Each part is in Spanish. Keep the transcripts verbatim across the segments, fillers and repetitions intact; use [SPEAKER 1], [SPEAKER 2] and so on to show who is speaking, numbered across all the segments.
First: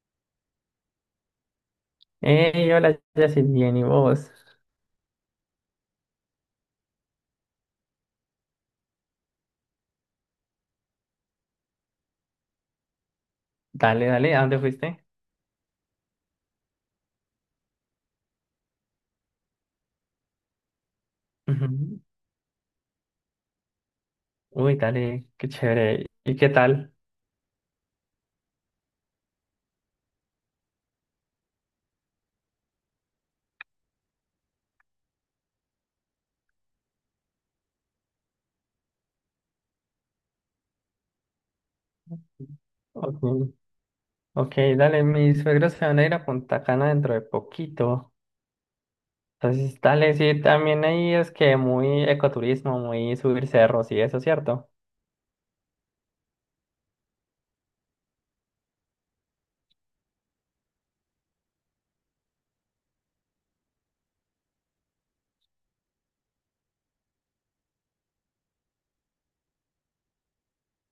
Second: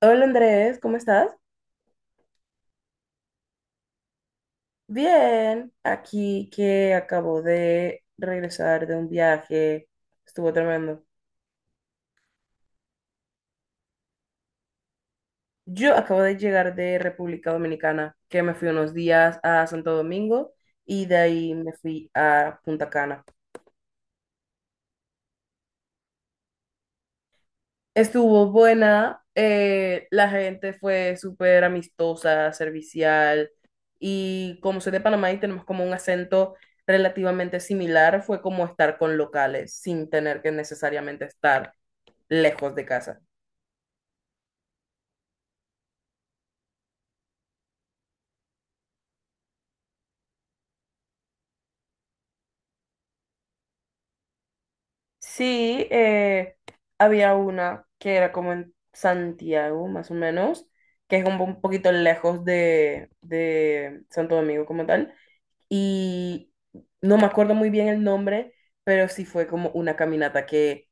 [SPEAKER 1] Hola Andrés, ¿cómo estás?
[SPEAKER 2] Hey, hola, Jessy, bien, ¿y vos?
[SPEAKER 1] Bien, aquí que acabo de regresar de un viaje, estuvo tremendo.
[SPEAKER 2] Dale, dale, ¿a dónde fuiste?
[SPEAKER 1] Yo acabo de llegar de República Dominicana, que me fui unos días a Santo Domingo y de ahí me
[SPEAKER 2] Ujú.
[SPEAKER 1] fui a Punta Cana.
[SPEAKER 2] Uy, dale, qué chévere. ¿Y qué tal?
[SPEAKER 1] Estuvo buena, eh, la gente fue súper amistosa, servicial y como soy de Panamá y tenemos como un acento relativamente similar, fue como estar con locales sin tener que necesariamente estar lejos de casa.
[SPEAKER 2] Ok, ok, dale, mis suegros se van a ir a Punta Cana dentro de poquito. Entonces, dale, sí, también ahí es que muy ecoturismo, muy subir cerros y eso, ¿cierto?
[SPEAKER 1] Sí, eh, había una que era como en Santiago, más o menos, que es como un poquito lejos de, de Santo Domingo como tal, y no me acuerdo muy bien el nombre, pero sí fue como una caminata que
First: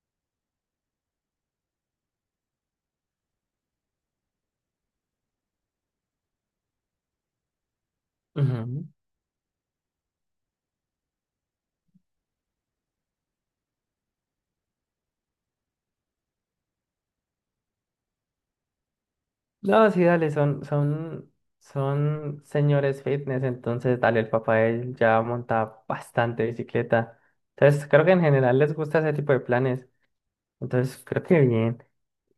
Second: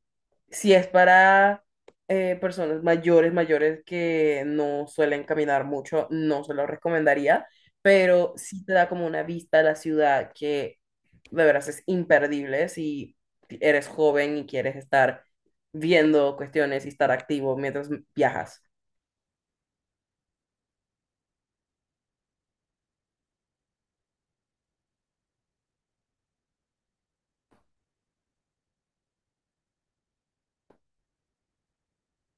[SPEAKER 1] si es para eh, personas mayores, mayores que no suelen caminar mucho, no se lo recomendaría, pero sí te
[SPEAKER 2] Ujú.
[SPEAKER 1] da como una vista a la ciudad que de veras es imperdible si eres joven y quieres estar viendo cuestiones y estar activo mientras viajas.
[SPEAKER 2] No, sí, dale, son, son, son señores fitness, entonces dale, el papá de él ya monta bastante bicicleta. Entonces, creo que en general les gusta ese tipo de planes. Entonces, creo que bien.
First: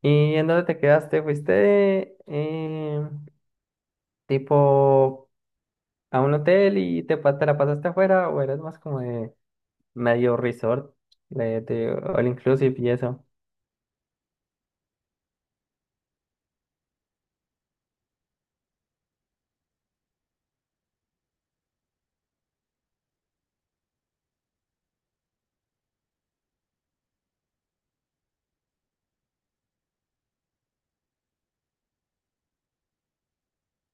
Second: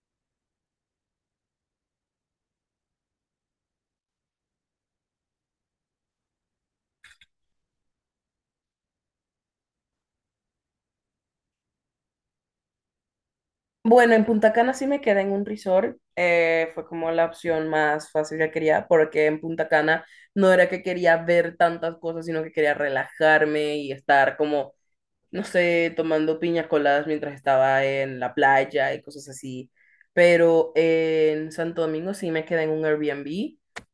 [SPEAKER 2] ¿Y en dónde te quedaste? ¿Fuiste eh, tipo a un hotel y te, pa- te la pasaste afuera o eras más como de medio resort, de, de all inclusive y eso?
[SPEAKER 1] Bueno, en Punta Cana sí me quedé en un resort, eh, fue como la opción más fácil que quería, porque en Punta Cana no era que quería ver tantas cosas, sino que quería relajarme y estar como, no sé, tomando piñas coladas mientras estaba en la playa y cosas así. Pero eh, en Santo Domingo sí me quedé en un Airbnb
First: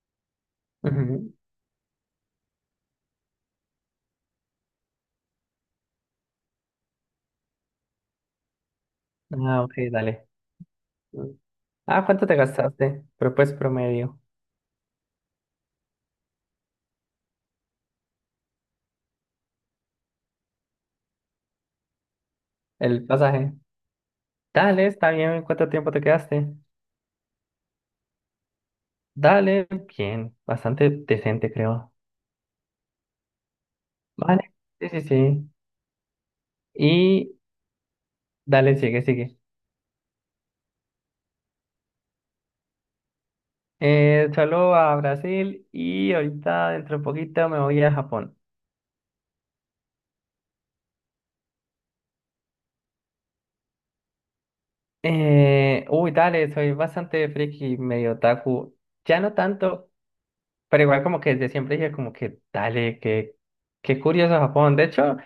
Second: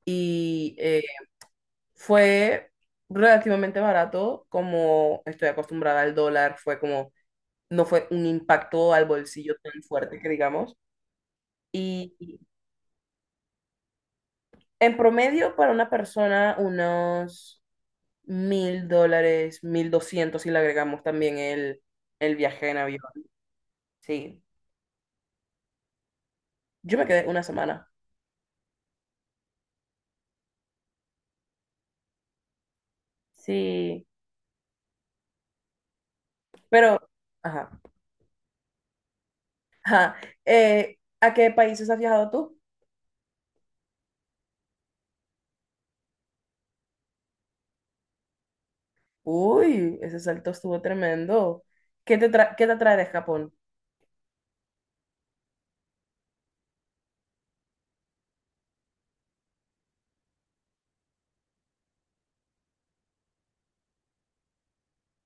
[SPEAKER 1] y eh,
[SPEAKER 2] Ujú.
[SPEAKER 1] fue relativamente barato, como estoy acostumbrada al dólar, fue como, no fue un impacto al bolsillo
[SPEAKER 2] Ah, ok,
[SPEAKER 1] tan fuerte
[SPEAKER 2] dale.
[SPEAKER 1] que digamos.
[SPEAKER 2] Mm. Ah,
[SPEAKER 1] Y
[SPEAKER 2] ¿cuánto te
[SPEAKER 1] y
[SPEAKER 2] gastaste? Pero pues promedio.
[SPEAKER 1] en promedio para una persona unos mil dólares, mil doscientos si le agregamos también el, el viaje en avión.
[SPEAKER 2] El pasaje.
[SPEAKER 1] Sí,
[SPEAKER 2] Dale, está bien. ¿Cuánto tiempo te quedaste?
[SPEAKER 1] yo me quedé una semana.
[SPEAKER 2] Dale, bien. Bastante decente, creo.
[SPEAKER 1] Sí,
[SPEAKER 2] Vale. Sí, sí, sí.
[SPEAKER 1] pero,
[SPEAKER 2] Y
[SPEAKER 1] ajá.
[SPEAKER 2] dale, sigue, sigue.
[SPEAKER 1] Ajá. Eh, ¿a qué países has viajado tú?
[SPEAKER 2] Eh, solo a Brasil y ahorita dentro de poquito me voy a Japón.
[SPEAKER 1] Uy, ese salto estuvo tremendo. ¿Qué te tra- qué te atrae de Japón?
[SPEAKER 2] Eh, uy, dale, soy bastante friki, medio otaku. Ya no tanto, pero igual como que desde siempre dije como que dale, que qué curioso Japón. De hecho,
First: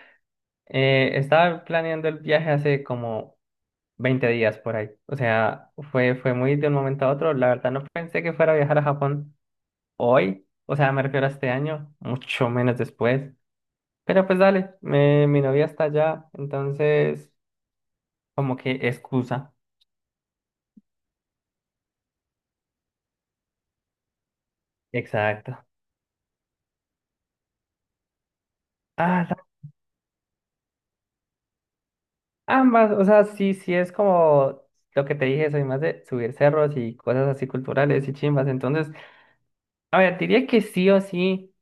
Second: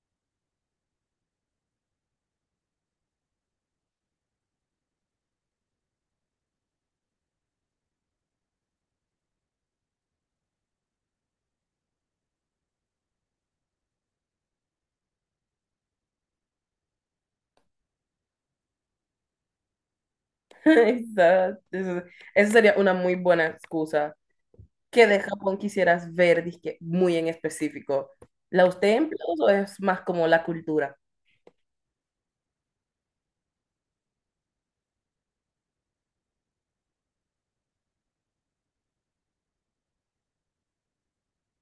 [SPEAKER 2] eh, estaba planeando el viaje hace como veinte días por ahí. O sea, fue, fue muy de un momento a otro. La verdad no pensé que fuera a viajar a Japón hoy. O sea, me refiero a este año, mucho menos después. Pero pues dale, me- mi novia está allá, entonces como que excusa.
[SPEAKER 1] Esa- esa- Esa sería una muy buena excusa. ¿Qué de
[SPEAKER 2] Exacto.
[SPEAKER 1] Japón quisieras ver, disque, muy en específico? ¿Los templos
[SPEAKER 2] Ah, la-
[SPEAKER 1] o es más como la cultura?
[SPEAKER 2] Ambas, o sea, sí, sí es como lo que te dije, soy más de subir cerros y cosas así culturales y chimbas. Entonces, a ver, diría que sí o sí,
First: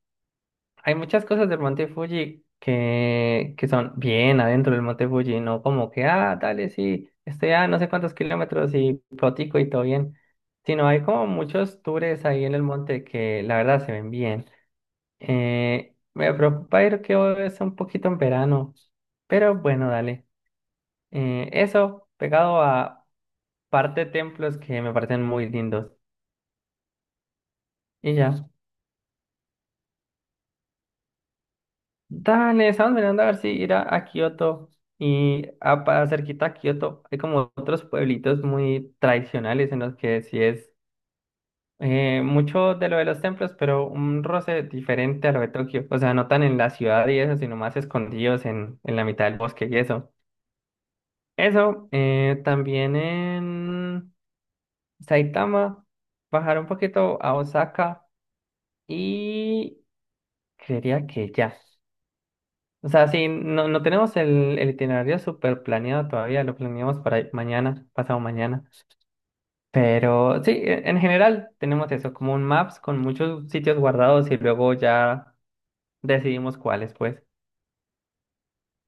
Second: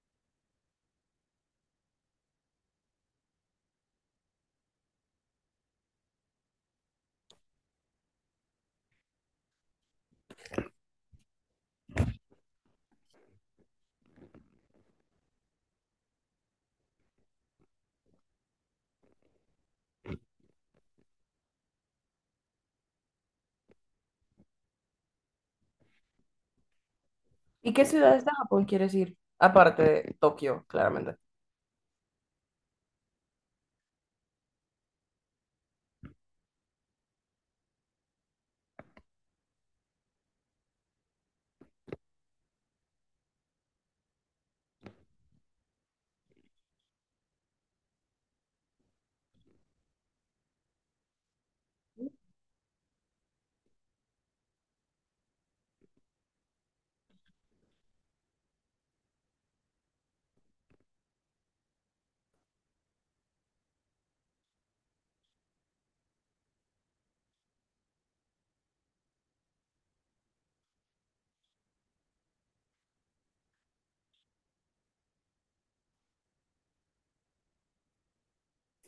[SPEAKER 2] hay muchas cosas del Monte Fuji que, que son bien adentro del Monte Fuji, no como que, ah, dale, sí, estoy a no sé cuántos kilómetros y protico y todo bien, sino hay como muchos tours ahí en el monte que la verdad se ven bien. Eh, me preocupa ir que hoy es un poquito en verano, pero bueno, dale. Eh, eso, pegado a parte templos que me parecen muy lindos.
[SPEAKER 1] ¿Y qué
[SPEAKER 2] Y
[SPEAKER 1] ciudades de
[SPEAKER 2] ya.
[SPEAKER 1] Japón quieres ir? Aparte de Tokio, claramente.
[SPEAKER 2] Dale, estamos mirando a ver si ir a, a Kioto. Y a, para cerquita a Kioto hay como otros pueblitos muy tradicionales en los que sí es eh, mucho de lo de los templos, pero un roce diferente a lo de Tokio. O sea, no tan en la ciudad y eso, sino más escondidos en, en la mitad del bosque y eso. Eso, eh, también en Saitama, bajar un poquito a Osaka y creería que ya. O sea, sí, no, no tenemos el, el itinerario súper planeado todavía, lo planeamos para mañana, pasado mañana. Pero sí, e- en general tenemos eso, como un maps con muchos sitios guardados y luego ya decidimos cuáles, pues.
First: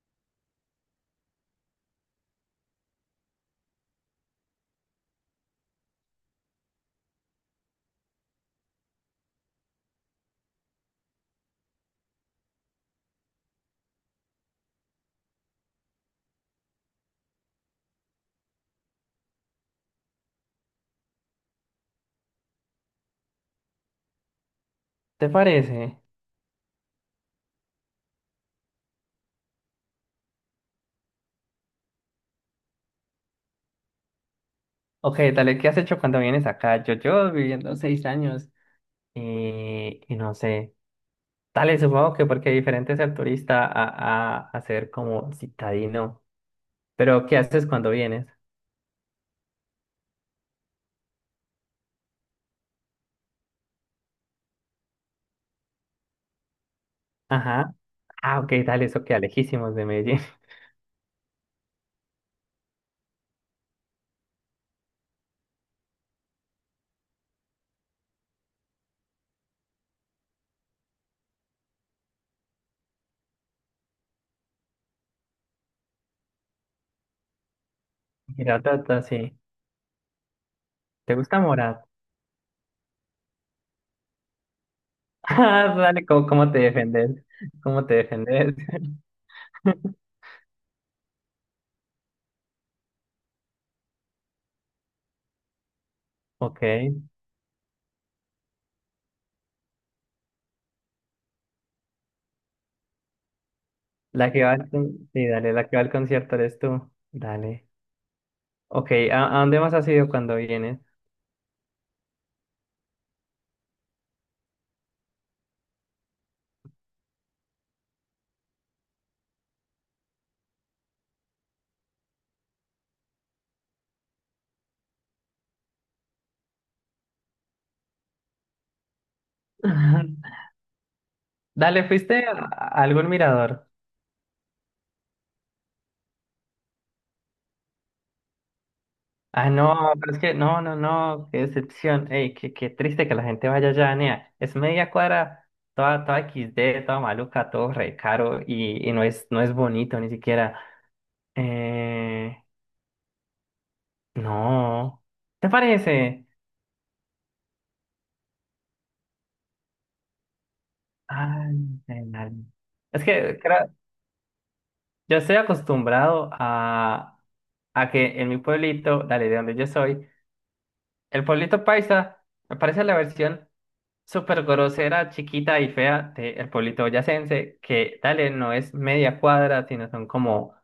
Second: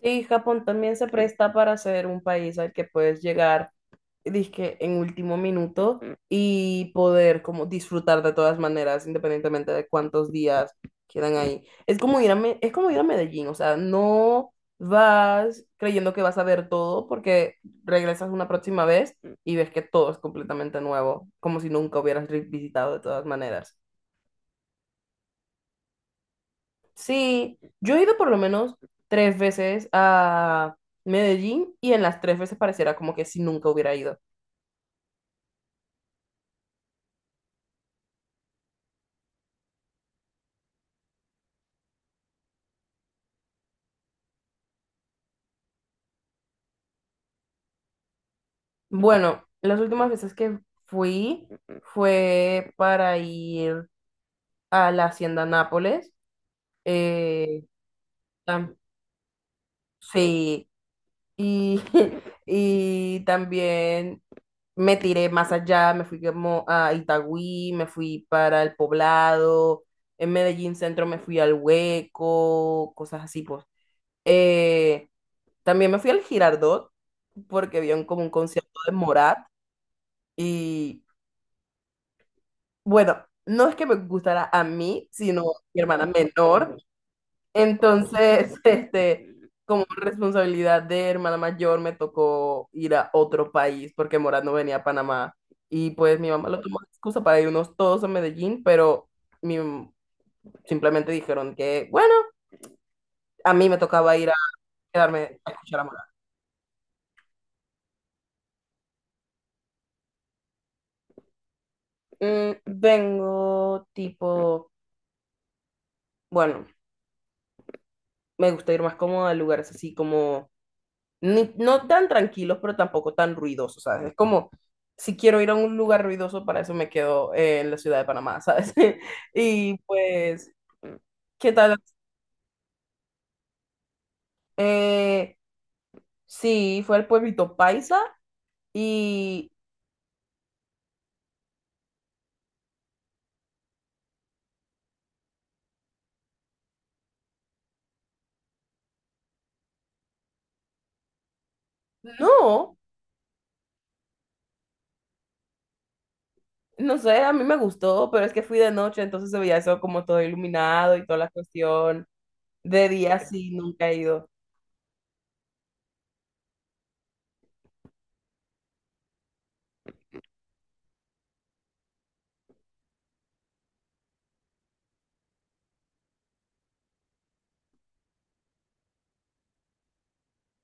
[SPEAKER 1] Sí, Japón también se presta para ser un país al que puedes llegar dizque en último minuto y poder como disfrutar de todas maneras, independientemente de cuántos días quedan ahí. Es como ir a, Me- es como ir a Medellín, o sea, no vas creyendo que vas a ver todo porque regresas una próxima vez y ves que todo es completamente nuevo, como si nunca hubieras re- visitado de todas maneras.
[SPEAKER 2] ¿Te parece?
[SPEAKER 1] Sí, yo he ido por lo menos tres veces a Medellín y en las tres veces pareciera como que si nunca hubiera ido.
[SPEAKER 2] Ok, dale, ¿qué has hecho cuando vienes acá? Yo, yo viviendo seis años y, y no sé. Dale, supongo que porque diferente es ser turista a, a, a ser como citadino. Pero, ¿qué haces cuando vienes?
[SPEAKER 1] Bueno, las últimas veces que fui fue para ir a la Hacienda Nápoles. eh,
[SPEAKER 2] Ajá. Ah, ok,
[SPEAKER 1] tam-
[SPEAKER 2] dale, eso queda lejísimos de Medellín.
[SPEAKER 1] sí, y, y también me tiré más allá, me fui como a Itagüí, me fui para el Poblado, en Medellín Centro me fui al Hueco, cosas así, pues. Eh, También me fui al Girardot porque había un- como un concierto de
[SPEAKER 2] Tata, sí.
[SPEAKER 1] Morat. Y
[SPEAKER 2] ¿Te gusta Morat?
[SPEAKER 1] Bueno, no es que me gustara a mí, sino a
[SPEAKER 2] Ah,
[SPEAKER 1] mi hermana
[SPEAKER 2] dale, ¿cómo, cómo te
[SPEAKER 1] menor.
[SPEAKER 2] defendes? ¿Cómo te
[SPEAKER 1] Entonces,
[SPEAKER 2] defendes?
[SPEAKER 1] este, como responsabilidad de hermana mayor, me tocó ir a otro país porque Morat no venía a Panamá. Y pues mi mamá lo
[SPEAKER 2] Ok.
[SPEAKER 1] tomó de excusa para irnos todos a Medellín, pero mi- simplemente dijeron que, bueno, a mí me tocaba ir
[SPEAKER 2] La
[SPEAKER 1] a
[SPEAKER 2] que va al, con- sí,
[SPEAKER 1] quedarme a
[SPEAKER 2] dale, la que
[SPEAKER 1] escuchar
[SPEAKER 2] va
[SPEAKER 1] a
[SPEAKER 2] al
[SPEAKER 1] Morat.
[SPEAKER 2] concierto eres tú. Dale. Ok, ¿a, a dónde más has ido cuando vienes?
[SPEAKER 1] Mm, vengo tipo, bueno, me gusta ir más cómoda a lugares así como ni- no tan tranquilos, pero tampoco tan ruidosos, ¿sabes? Es como, si quiero ir a un lugar ruidoso, para eso me quedo eh, en la ciudad de Panamá, ¿sabes? Y pues, ¿qué tal?
[SPEAKER 2] Dale, ¿fuiste a a algún mirador?
[SPEAKER 1] Eh, sí, fue al pueblito Paisa
[SPEAKER 2] Ah,
[SPEAKER 1] y
[SPEAKER 2] no, pero es que no, no, no, qué decepción. Ey, qué, qué triste que la gente vaya allá, nea. Es media cuadra, toda, toda equis de, toda maluca, todo re caro y, y no es, no es bonito ni siquiera. Eh,
[SPEAKER 1] no,
[SPEAKER 2] no. ¿Te parece?
[SPEAKER 1] no sé, a mí me gustó, pero es que fui de noche, entonces se veía eso como todo iluminado y toda la
[SPEAKER 2] Ay,
[SPEAKER 1] cuestión.
[SPEAKER 2] ay,
[SPEAKER 1] De
[SPEAKER 2] es
[SPEAKER 1] día
[SPEAKER 2] que
[SPEAKER 1] sí,
[SPEAKER 2] creo-
[SPEAKER 1] nunca he ido.
[SPEAKER 2] yo estoy acostumbrado a, a que en mi pueblito, dale, de donde yo soy, el pueblito paisa me parece la versión súper grosera, chiquita y fea del pueblito boyacense, que dale, no es media cuadra, sino son como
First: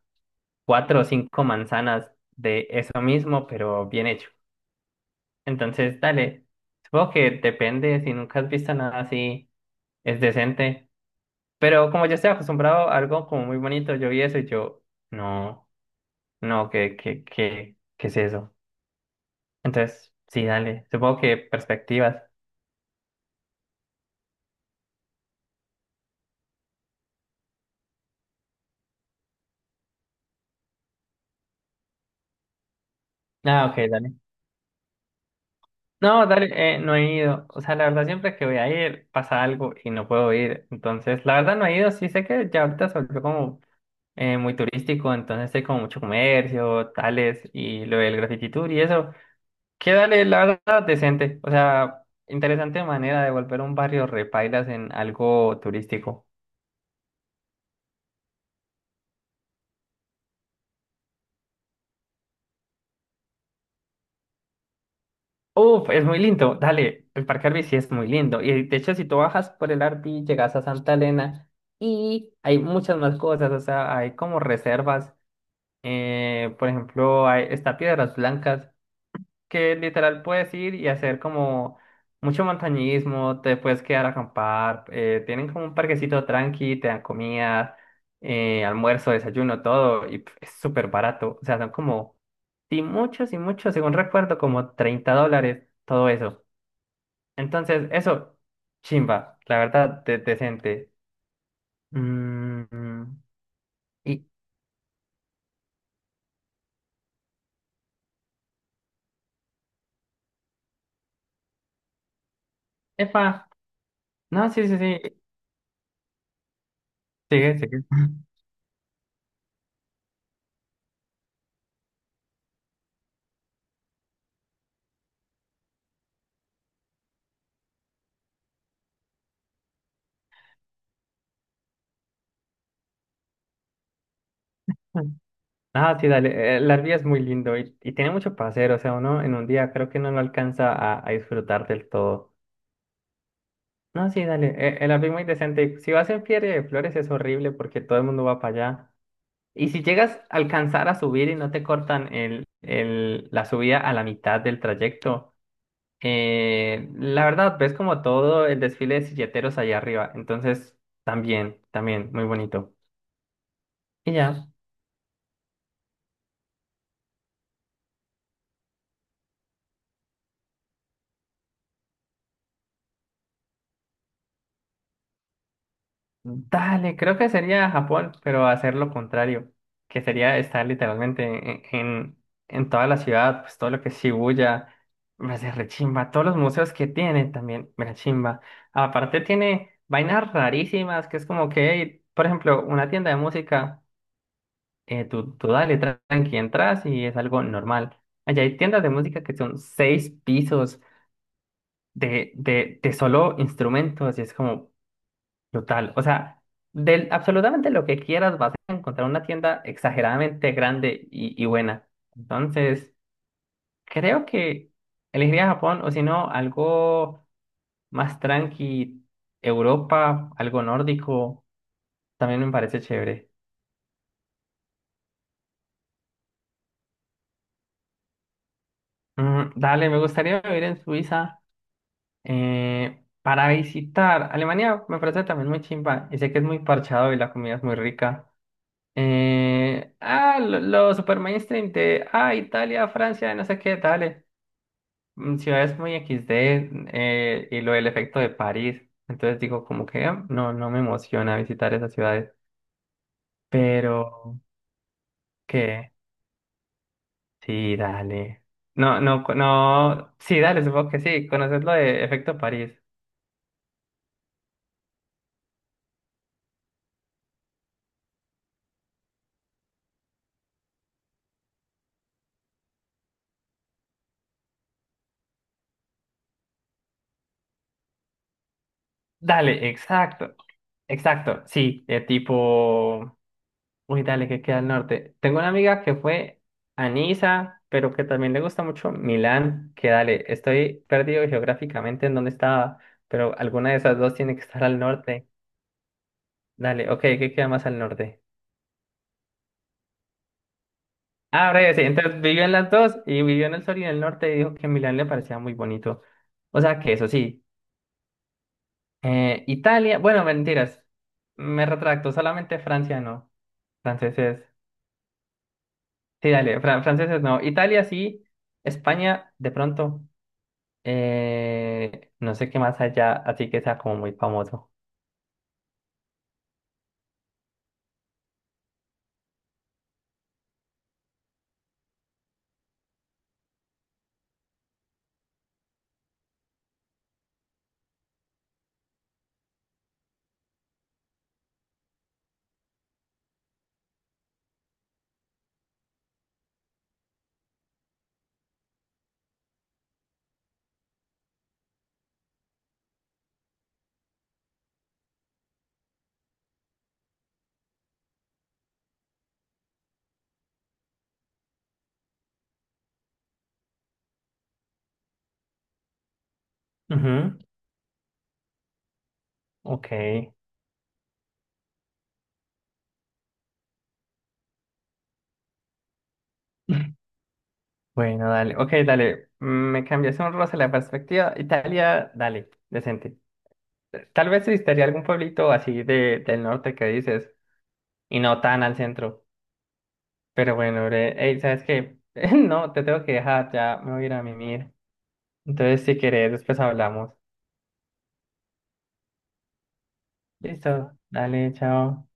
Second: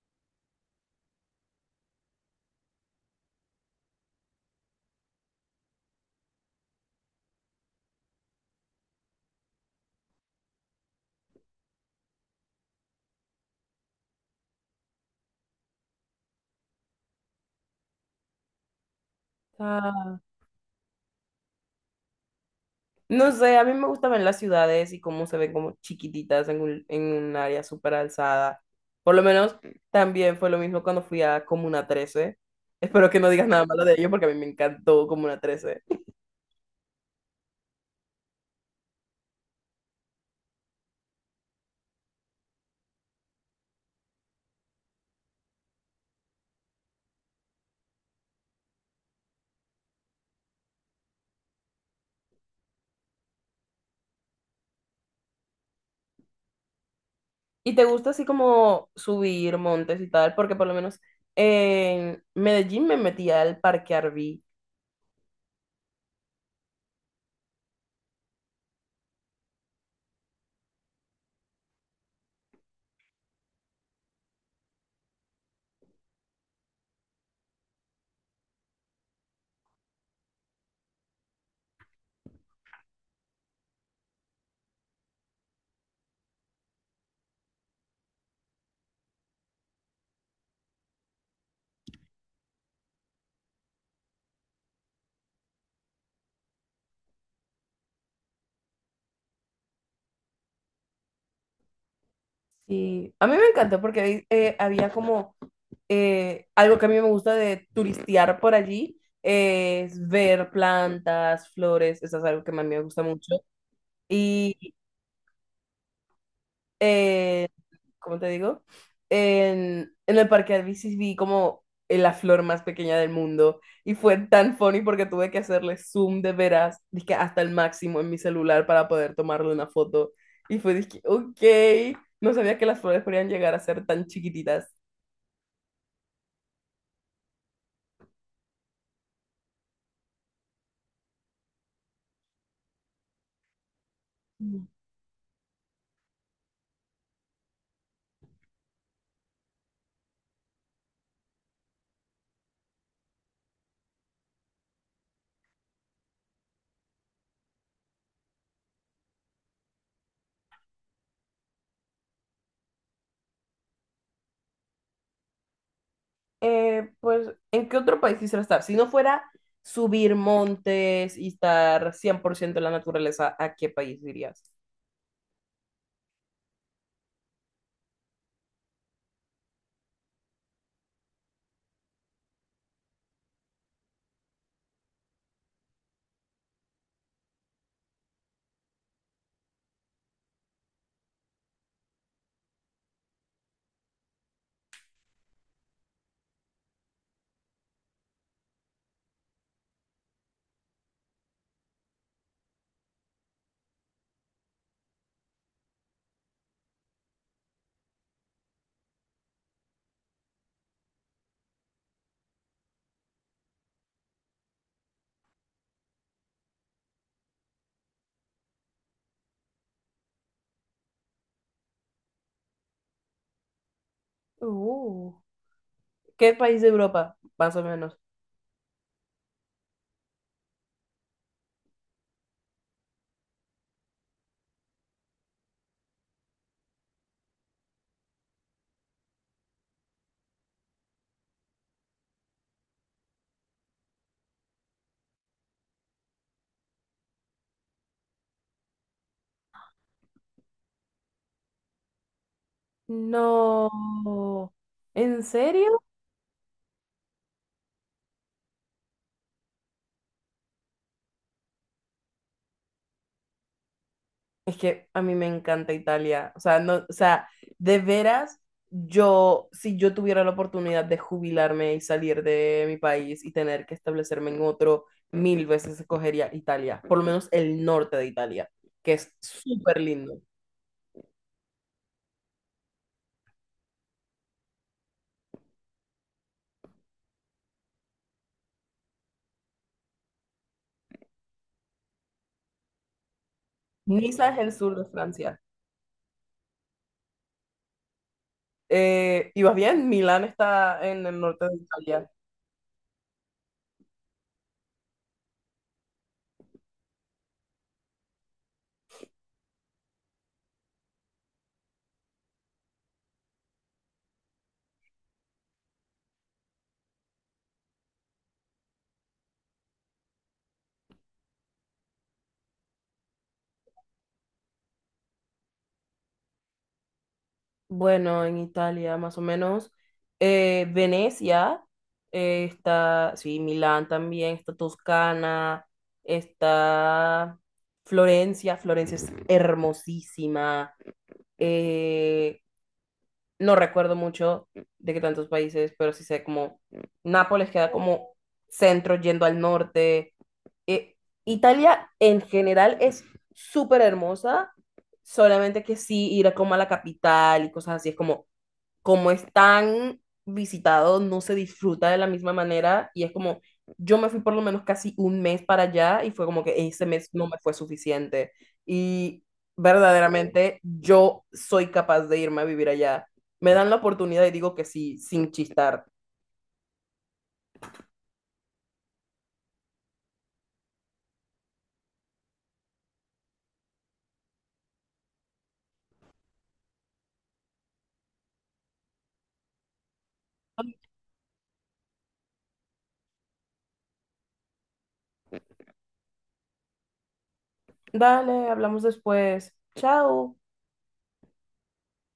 [SPEAKER 2] cuatro o cinco manzanas de eso mismo, pero bien hecho. Entonces, dale, supongo que depende, si nunca has visto nada así, es decente. Pero como yo estoy acostumbrado a algo como muy bonito, yo vi eso y yo, no, no, ¿qué, qué, qué, qué es eso? Entonces, sí, dale, supongo que perspectivas.
[SPEAKER 1] No sé, a mí me gusta ver las ciudades y cómo se ven como chiquititas en un, en un área súper alzada. Por lo menos también fue lo mismo cuando fui a Comuna trece. Espero que no digas nada
[SPEAKER 2] Ah, ok,
[SPEAKER 1] malo de ello
[SPEAKER 2] dale.
[SPEAKER 1] porque a mí me encantó Comuna trece.
[SPEAKER 2] No, dale, eh, no he ido. O sea, la verdad, siempre que voy a ir pasa algo y no puedo ir. Entonces, la verdad, no he ido. Sí sé que ya ahorita se volvió como eh, muy turístico, entonces hay como mucho comercio, tales, y lo del graffiti tour y eso. Que dale, la verdad, decente. O sea, interesante manera de volver un barrio repailas en algo turístico.
[SPEAKER 1] ¿Y te gusta así como subir montes y tal? Porque por lo menos en Medellín me metí al Parque Arví.
[SPEAKER 2] Uf, es muy lindo. Dale, el Parque Arví sí es muy lindo. Y de hecho, si tú bajas por el Arví, llegas a Santa Elena y hay muchas más cosas. O sea, hay como reservas. Eh, por ejemplo, hay, está Piedras Blancas, que literal puedes ir y hacer como mucho montañismo, te puedes quedar a acampar, eh, tienen como un parquecito tranqui, te dan comida, eh, almuerzo, desayuno, todo, y pf, es súper barato. O sea, son como, sí, muchos y muchos, según recuerdo, como treinta dólares, todo eso. Entonces, eso, chimba, la verdad, de- decente. Mm,
[SPEAKER 1] Sí, a mí me encantó
[SPEAKER 2] y,
[SPEAKER 1] porque eh, había como eh, algo que a mí me gusta de turistear por allí, eh, es ver plantas, flores, eso es algo que a mí me gusta mucho.
[SPEAKER 2] epa, no, sí,
[SPEAKER 1] Y,
[SPEAKER 2] sí, sí,
[SPEAKER 1] eh,
[SPEAKER 2] sigue, sigue.
[SPEAKER 1] ¿cómo te digo? En, en el parque de bicis vi como en la flor más pequeña del mundo y fue tan funny porque tuve que hacerle zoom de veras, dizque hasta el máximo en mi celular para poder tomarle una foto. Y fue, dizque, ok, no sabía que las flores podían llegar a ser tan chiquititas.
[SPEAKER 2] Ah, sí, dale. eh, La Arvia es muy lindo y, y tiene mucho para hacer. O sea, uno en un día creo que no lo alcanza a, a disfrutar del todo. No, sí, dale. eh, El Arvia es muy decente. Si vas en Feria de Flores es horrible porque todo el mundo va para allá. Y si llegas a alcanzar a subir y no te cortan el, el, la subida a la mitad del trayecto, eh, la verdad, ves como todo el desfile de silleteros allá arriba. Entonces, también, también, muy bonito. Y ya.
[SPEAKER 1] Eh, pues, ¿en qué otro país quisiera estar? Si no fuera subir montes y estar cien por ciento en la naturaleza, ¿a qué país dirías?
[SPEAKER 2] Dale, creo que sería Japón, pero hacer lo contrario, que sería estar literalmente en, en, en toda la ciudad, pues todo lo que es Shibuya, me hace rechimba, todos los museos que tiene también, me rechimba. Aparte tiene vainas rarísimas, que es como que, hey, por ejemplo, una tienda de música, eh, tú, tú dale, tra- tranqui, entras y es algo normal. Allá hay tiendas de música que son seis pisos de, de, de solo instrumentos y es como, total, o sea, de absolutamente lo que quieras vas a encontrar una tienda exageradamente grande y, y buena. Entonces, creo que elegiría Japón o si no, algo más tranqui, Europa, algo nórdico, también me parece chévere.
[SPEAKER 1] Uh, ¿Qué país de Europa, más o menos?
[SPEAKER 2] Mm, dale, me gustaría vivir en Suiza eh, para visitar. Alemania me parece también muy chimba y sé que es muy parchado y la comida es muy rica. Eh, ah, lo, lo super mainstream de, ah, Italia, Francia, no sé qué, dale. Mm, ciudades muy equis de eh, y lo del efecto de París. Entonces digo, como que ah, no, no me emociona visitar esas ciudades. Pero,
[SPEAKER 1] No. ¿En serio?
[SPEAKER 2] ¿qué? Sí, dale. No, no, co- no. Sí, dale, supongo que sí. Conoces lo de efecto París.
[SPEAKER 1] Es que a mí me encanta Italia. O sea, no, o sea, de veras, yo, si yo tuviera la oportunidad de jubilarme y salir de mi país y tener que establecerme en otro, mil veces escogería Italia, por lo menos el norte de Italia, que es
[SPEAKER 2] Dale,
[SPEAKER 1] súper lindo.
[SPEAKER 2] exacto. Exacto, sí. Eh, tipo. Uy, dale, que queda al norte. Tengo una amiga que fue a Niza, pero que también le gusta mucho Milán, que dale, estoy perdido geográficamente en dónde estaba, pero alguna de esas dos
[SPEAKER 1] Niza
[SPEAKER 2] tiene
[SPEAKER 1] es
[SPEAKER 2] que
[SPEAKER 1] el
[SPEAKER 2] estar
[SPEAKER 1] sur
[SPEAKER 2] al
[SPEAKER 1] de
[SPEAKER 2] norte.
[SPEAKER 1] Francia.
[SPEAKER 2] Dale, ok, ¿qué queda más al norte?
[SPEAKER 1] Eh, ¿y vas bien? Milán está en el norte
[SPEAKER 2] Ah,
[SPEAKER 1] de
[SPEAKER 2] breve, sí,
[SPEAKER 1] Italia.
[SPEAKER 2] entonces vivió en las dos y vivió en el sur y en el norte y dijo que Milán le parecía muy bonito. O sea que eso sí, eh, Italia, bueno, mentiras, me retracto, solamente Francia no, franceses, sí, dale, fran- franceses no, Italia sí, España de pronto. Eh, no sé qué más allá, así que sea como muy famoso.
[SPEAKER 1] Bueno, en Italia, más o menos. eh, Venecia, eh, está, sí, Milán también, está Toscana, está Florencia. Florencia es hermosísima. eh, no recuerdo mucho de qué tantos países, pero sí sé como Nápoles queda como centro yendo al norte. eh, Italia en general es súper hermosa, solamente que sí ir como a la capital y cosas así es como como es tan visitado, no se disfruta de la misma manera y es como, yo me fui por lo menos casi un mes para allá y fue como que ese mes no
[SPEAKER 2] Ujú,
[SPEAKER 1] me fue suficiente. Y
[SPEAKER 2] ok.
[SPEAKER 1] verdaderamente yo soy capaz de irme a vivir allá. Me dan la oportunidad y digo que sí, sin chistar.
[SPEAKER 2] Bueno, dale. Ok, dale. Me cambiaste un roce la perspectiva. Italia, dale, decente. Tal vez visitaría algún pueblito así de, del norte que dices, y no tan al centro. Pero bueno, bre, ey, ¿sabes qué? No, te tengo que dejar, ya me voy a ir a mimir. Entonces, si querés, después hablamos.
[SPEAKER 1] Dale, hablamos después. Chao.
[SPEAKER 2] Listo, dale, chao.